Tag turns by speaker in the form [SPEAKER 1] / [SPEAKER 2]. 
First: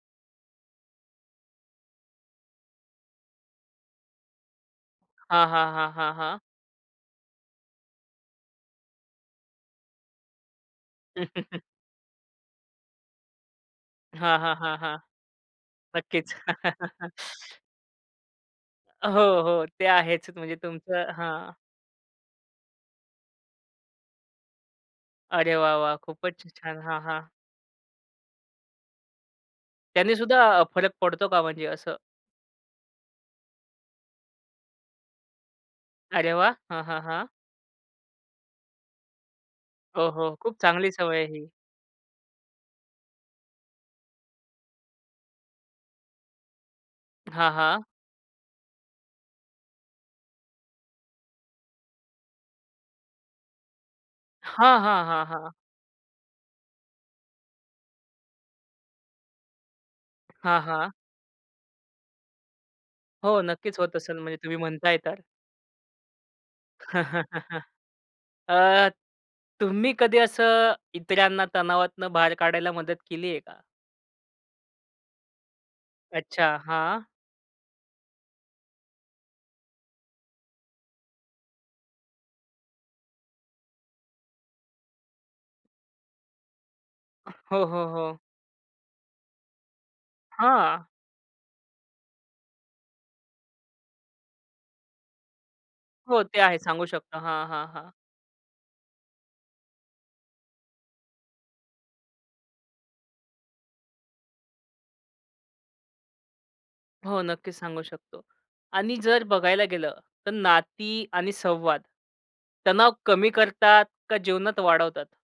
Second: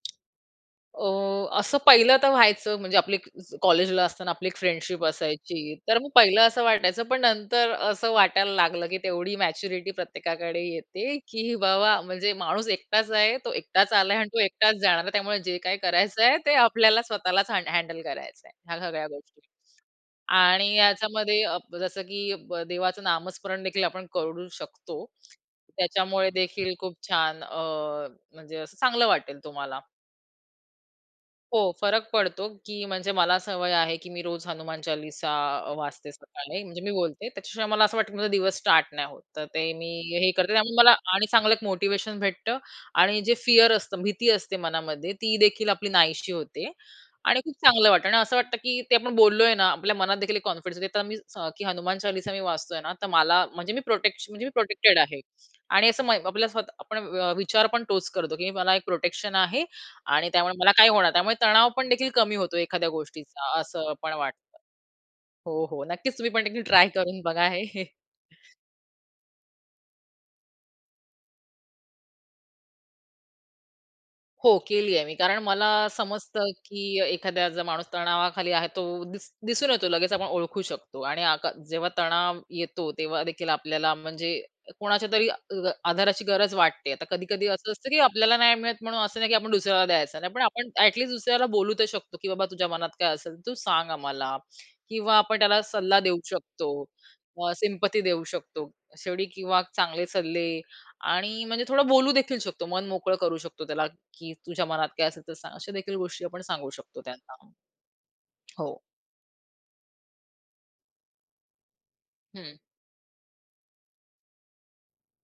[SPEAKER 1] अ, असं पहिलं तर व्हायचं, म्हणजे आपली अ, एक कॉलेजला असताना आपली एक फ्रेंडशिप
[SPEAKER 2] हां, हां,
[SPEAKER 1] असायची,
[SPEAKER 2] हां,
[SPEAKER 1] तर मग
[SPEAKER 2] हां, हां.
[SPEAKER 1] पहिलं असं वाटायचं, पण नंतर असं वाटायला लागलं, की तेवढी मॅच्युरिटी प्रत्येकाकडे येते, की बाबा म्हणजे माणूस एकटाच आहे, तो एकटाच आला आहे अन्
[SPEAKER 2] हां,
[SPEAKER 1] तो
[SPEAKER 2] हां,
[SPEAKER 1] एकटाचं
[SPEAKER 2] हां, हां.
[SPEAKER 1] जाणार आहे. त्यामुळे जे काही
[SPEAKER 2] नक्कीच.
[SPEAKER 1] करायचंय ते आपल्याला स्वतःलाच हँड हँडल करायचंय ह्या सगळ्या
[SPEAKER 2] हो,
[SPEAKER 1] गोष्टी
[SPEAKER 2] हो, ते आहेच. म्हणजे
[SPEAKER 1] आणि
[SPEAKER 2] तुमचं
[SPEAKER 1] याच्यामध्ये
[SPEAKER 2] हां.
[SPEAKER 1] अप जसं की ब देवाचं नामस्मरणदेखील आपण करू शकतो.
[SPEAKER 2] अरे वा! वा! खूपच
[SPEAKER 1] त्याच्यामुळेदेखील
[SPEAKER 2] छान,
[SPEAKER 1] खूप
[SPEAKER 2] हां, हां.
[SPEAKER 1] छान अ, म्हणजे असं चांगलं वाटेल तुम्हाला.
[SPEAKER 2] त्यांनीसुद्धा अ, फरक पडतो का, म्हणजे
[SPEAKER 1] हो,
[SPEAKER 2] असं?
[SPEAKER 1] फरक पडतो की म्हणजे मला सवय आहे की मी रोज हनुमान चालीसा अ, वाचते
[SPEAKER 2] अरे वाह!
[SPEAKER 1] सकाळी, म्हणजे
[SPEAKER 2] हां,
[SPEAKER 1] मी
[SPEAKER 2] हां, हां.
[SPEAKER 1] बोलते. त्याच्याशिवाय मला असं वाटतं की माझा दिवस स्टार्ट नाही होत. तर ते मी
[SPEAKER 2] हो,
[SPEAKER 1] हे
[SPEAKER 2] हो.
[SPEAKER 1] करते.
[SPEAKER 2] खूप
[SPEAKER 1] त्यामुळे मला
[SPEAKER 2] चांगली सवय
[SPEAKER 1] आणि
[SPEAKER 2] आहे ही.
[SPEAKER 1] चांगलं एक मोटिव्हेशन भेटतं आणि जे फिअर असतं, भीती असते मनामध्ये तीदेखील आपली नाहीशी होते आणि
[SPEAKER 2] हां,
[SPEAKER 1] खूप
[SPEAKER 2] हां.
[SPEAKER 1] चांगलं वाटतं आणि असं वाटतं की ते आपण बोललोय ना, आपल्या मनातदेखील एक कॉन्फिडन्स देतं [unintelligible] की हनुमान चालीसा मी वाचतोय ना, तर मला म्हणजे मी प्रोटेक्श म्हणजे मी
[SPEAKER 2] हां,
[SPEAKER 1] प्रोटेक्टेड
[SPEAKER 2] हां,
[SPEAKER 1] आहे
[SPEAKER 2] हां, हां.
[SPEAKER 1] आणि असं मय आपल्या स्वतः आपण व विचार पण तोच करतो, की मला एक प्रोटेक्शन आहे आणि त्यामुळे
[SPEAKER 2] हां,
[SPEAKER 1] मला काही
[SPEAKER 2] हां.
[SPEAKER 1] होणार नाही. त्यामुळे तणाव पण देखील कमी होतो एखाद्या
[SPEAKER 2] हो,
[SPEAKER 1] गोष्टीचा
[SPEAKER 2] नक्कीच
[SPEAKER 1] असं
[SPEAKER 2] होत
[SPEAKER 1] पण
[SPEAKER 2] असेल, म्हणजे
[SPEAKER 1] वाटतं.
[SPEAKER 2] तुम्ही म्हणताय तर.
[SPEAKER 1] हो, हो. नक्कीच. तुम्ही पण देखील ट्राय करून बघा हे.
[SPEAKER 2] अ, तुम्ही कधी असं इतरांना तणावातनं बाहेर काढायला मदत केलीये का?
[SPEAKER 1] हो, केलीये मी. कारण मला समजतं
[SPEAKER 2] अच्छा!
[SPEAKER 1] की
[SPEAKER 2] हां.
[SPEAKER 1] एखादा जर माणूस तणावाखाली आहे तो दि दिसून येतो लगेच. आपण ओळखू शकतो आणि आका जेव्हा तणाव येतो तेव्हादेखील आपल्याला म्हणजे कोणाच्यातरी अ, आधाराची गरज वाटते. आता कधी-कधी
[SPEAKER 2] हो,
[SPEAKER 1] असं
[SPEAKER 2] हो,
[SPEAKER 1] असतं की
[SPEAKER 2] हो.
[SPEAKER 1] आपल्याला नाही मिळत म्हणून असं नाही की आपण दुसऱ्याला द्यायचं नाही. पण आपण
[SPEAKER 2] हां.
[SPEAKER 1] ॲटलीस्ट दुसऱ्याला बोलू तर शकतो, की बाबा तुझ्या मनात काय असेल, तर तू सांग आम्हाला किंवा आपण त्याला सल्ला देऊ
[SPEAKER 2] हो, ते आहे,
[SPEAKER 1] शकतो,
[SPEAKER 2] सांगू शकतो. हां,
[SPEAKER 1] अ,
[SPEAKER 2] हां, हां.
[SPEAKER 1] सिंपथी देऊ शकतो, शेवटी किंवा चांगले सल्ले आणि म्हणजे थोडं बोलूदेखील शकतो. मन मोकळं करू शकतो त्याला, की "तुझ्या मनात काय असेल तर सांग." अशादेखील गोष्टी आपण सांगू शकतो
[SPEAKER 2] हो,
[SPEAKER 1] त्यांना.
[SPEAKER 2] नक्कीच सांगू शकतो
[SPEAKER 1] हो.
[SPEAKER 2] आणि जर बघायला गेलं, तर नाती आणि संवाद
[SPEAKER 1] हं.
[SPEAKER 2] तणाव कमी करतात का जीवनात वाढवतात?